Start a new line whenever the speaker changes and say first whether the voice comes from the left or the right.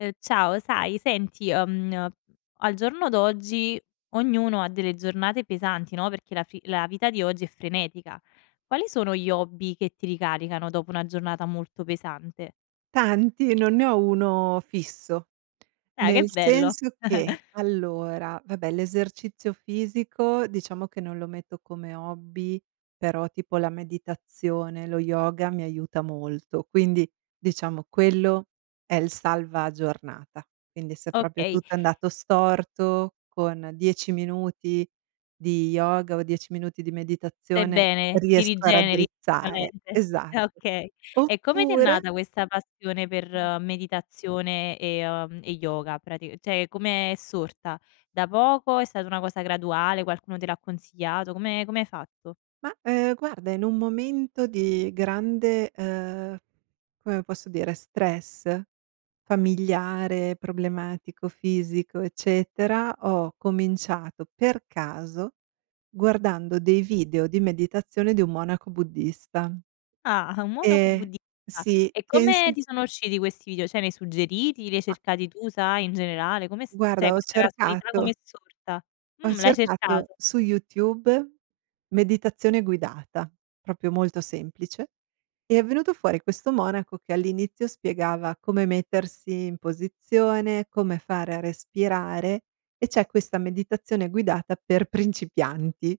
left: Uhm, ciao. Sai senti, uhm, n al giorno d'oggi, ognuno ha delle giornate pesanti, no, perché la fi la vita di oggi è frenetica. Quali sono gli hobby che ti ricaricano, dopo una giornata molto pesante?
right: Tanti, non ne ho 1 fisso.
left: Dai, che
right: Nel
left: bello!
right: senso che, allora, vabbè, l'esercizio fisico, diciamo che non lo metto come hobby, però tipo la meditazione, lo yoga mi aiuta molto. Quindi, diciamo, quello è il salva giornata. Quindi, se proprio
left: Okay.
right: tutto è andato storto, con 10 minuti di yoga o 10 minuti di
left: Stai
right: meditazione,
left: bene. Ti
right: riesco a
left: rigeneri la
right: raddrizzare.
left: mente.
right: Esatto.
left: Ah, okay. E come ti è
right: Oppure
left: nata, questa passione per
right: Mh.
left: meditazione e, uhm, e yoga, prati cioè com' è sorta? Da poco? È stata una cosa graduale? Qualcuno te l'ha consigliato? Come come hai fatto?
right: Mah, uhm, guarda, in un momento di grande uhm, come posso dire, stress, familiare, problematico, fisico, eccetera, ho cominciato per caso, guardando dei video di meditazione di un monaco buddista.
left: Ah! Un monaco
right: Ehm,
left: buddista.
right: sì,
left: E
right: penso
left: come ti sono usciti questi video? Cioè nei suggeriti? Li hai
right: A
left: cercati tu, sai, in generale? Come è s cioè
right: Guarda, ho
left: questa casualità com'è
right: cercato
left: sorta?
right: ho
left: Mh, l'hai
right: cercato
left: cercato.
right: su YouTube: "meditazione guidata", proprio molto semplice. È venuto fuori questo monaco, che all'inizio spiegava come mettersi in posizione, come fare a respirare e c'è questa meditazione guidata per principianti.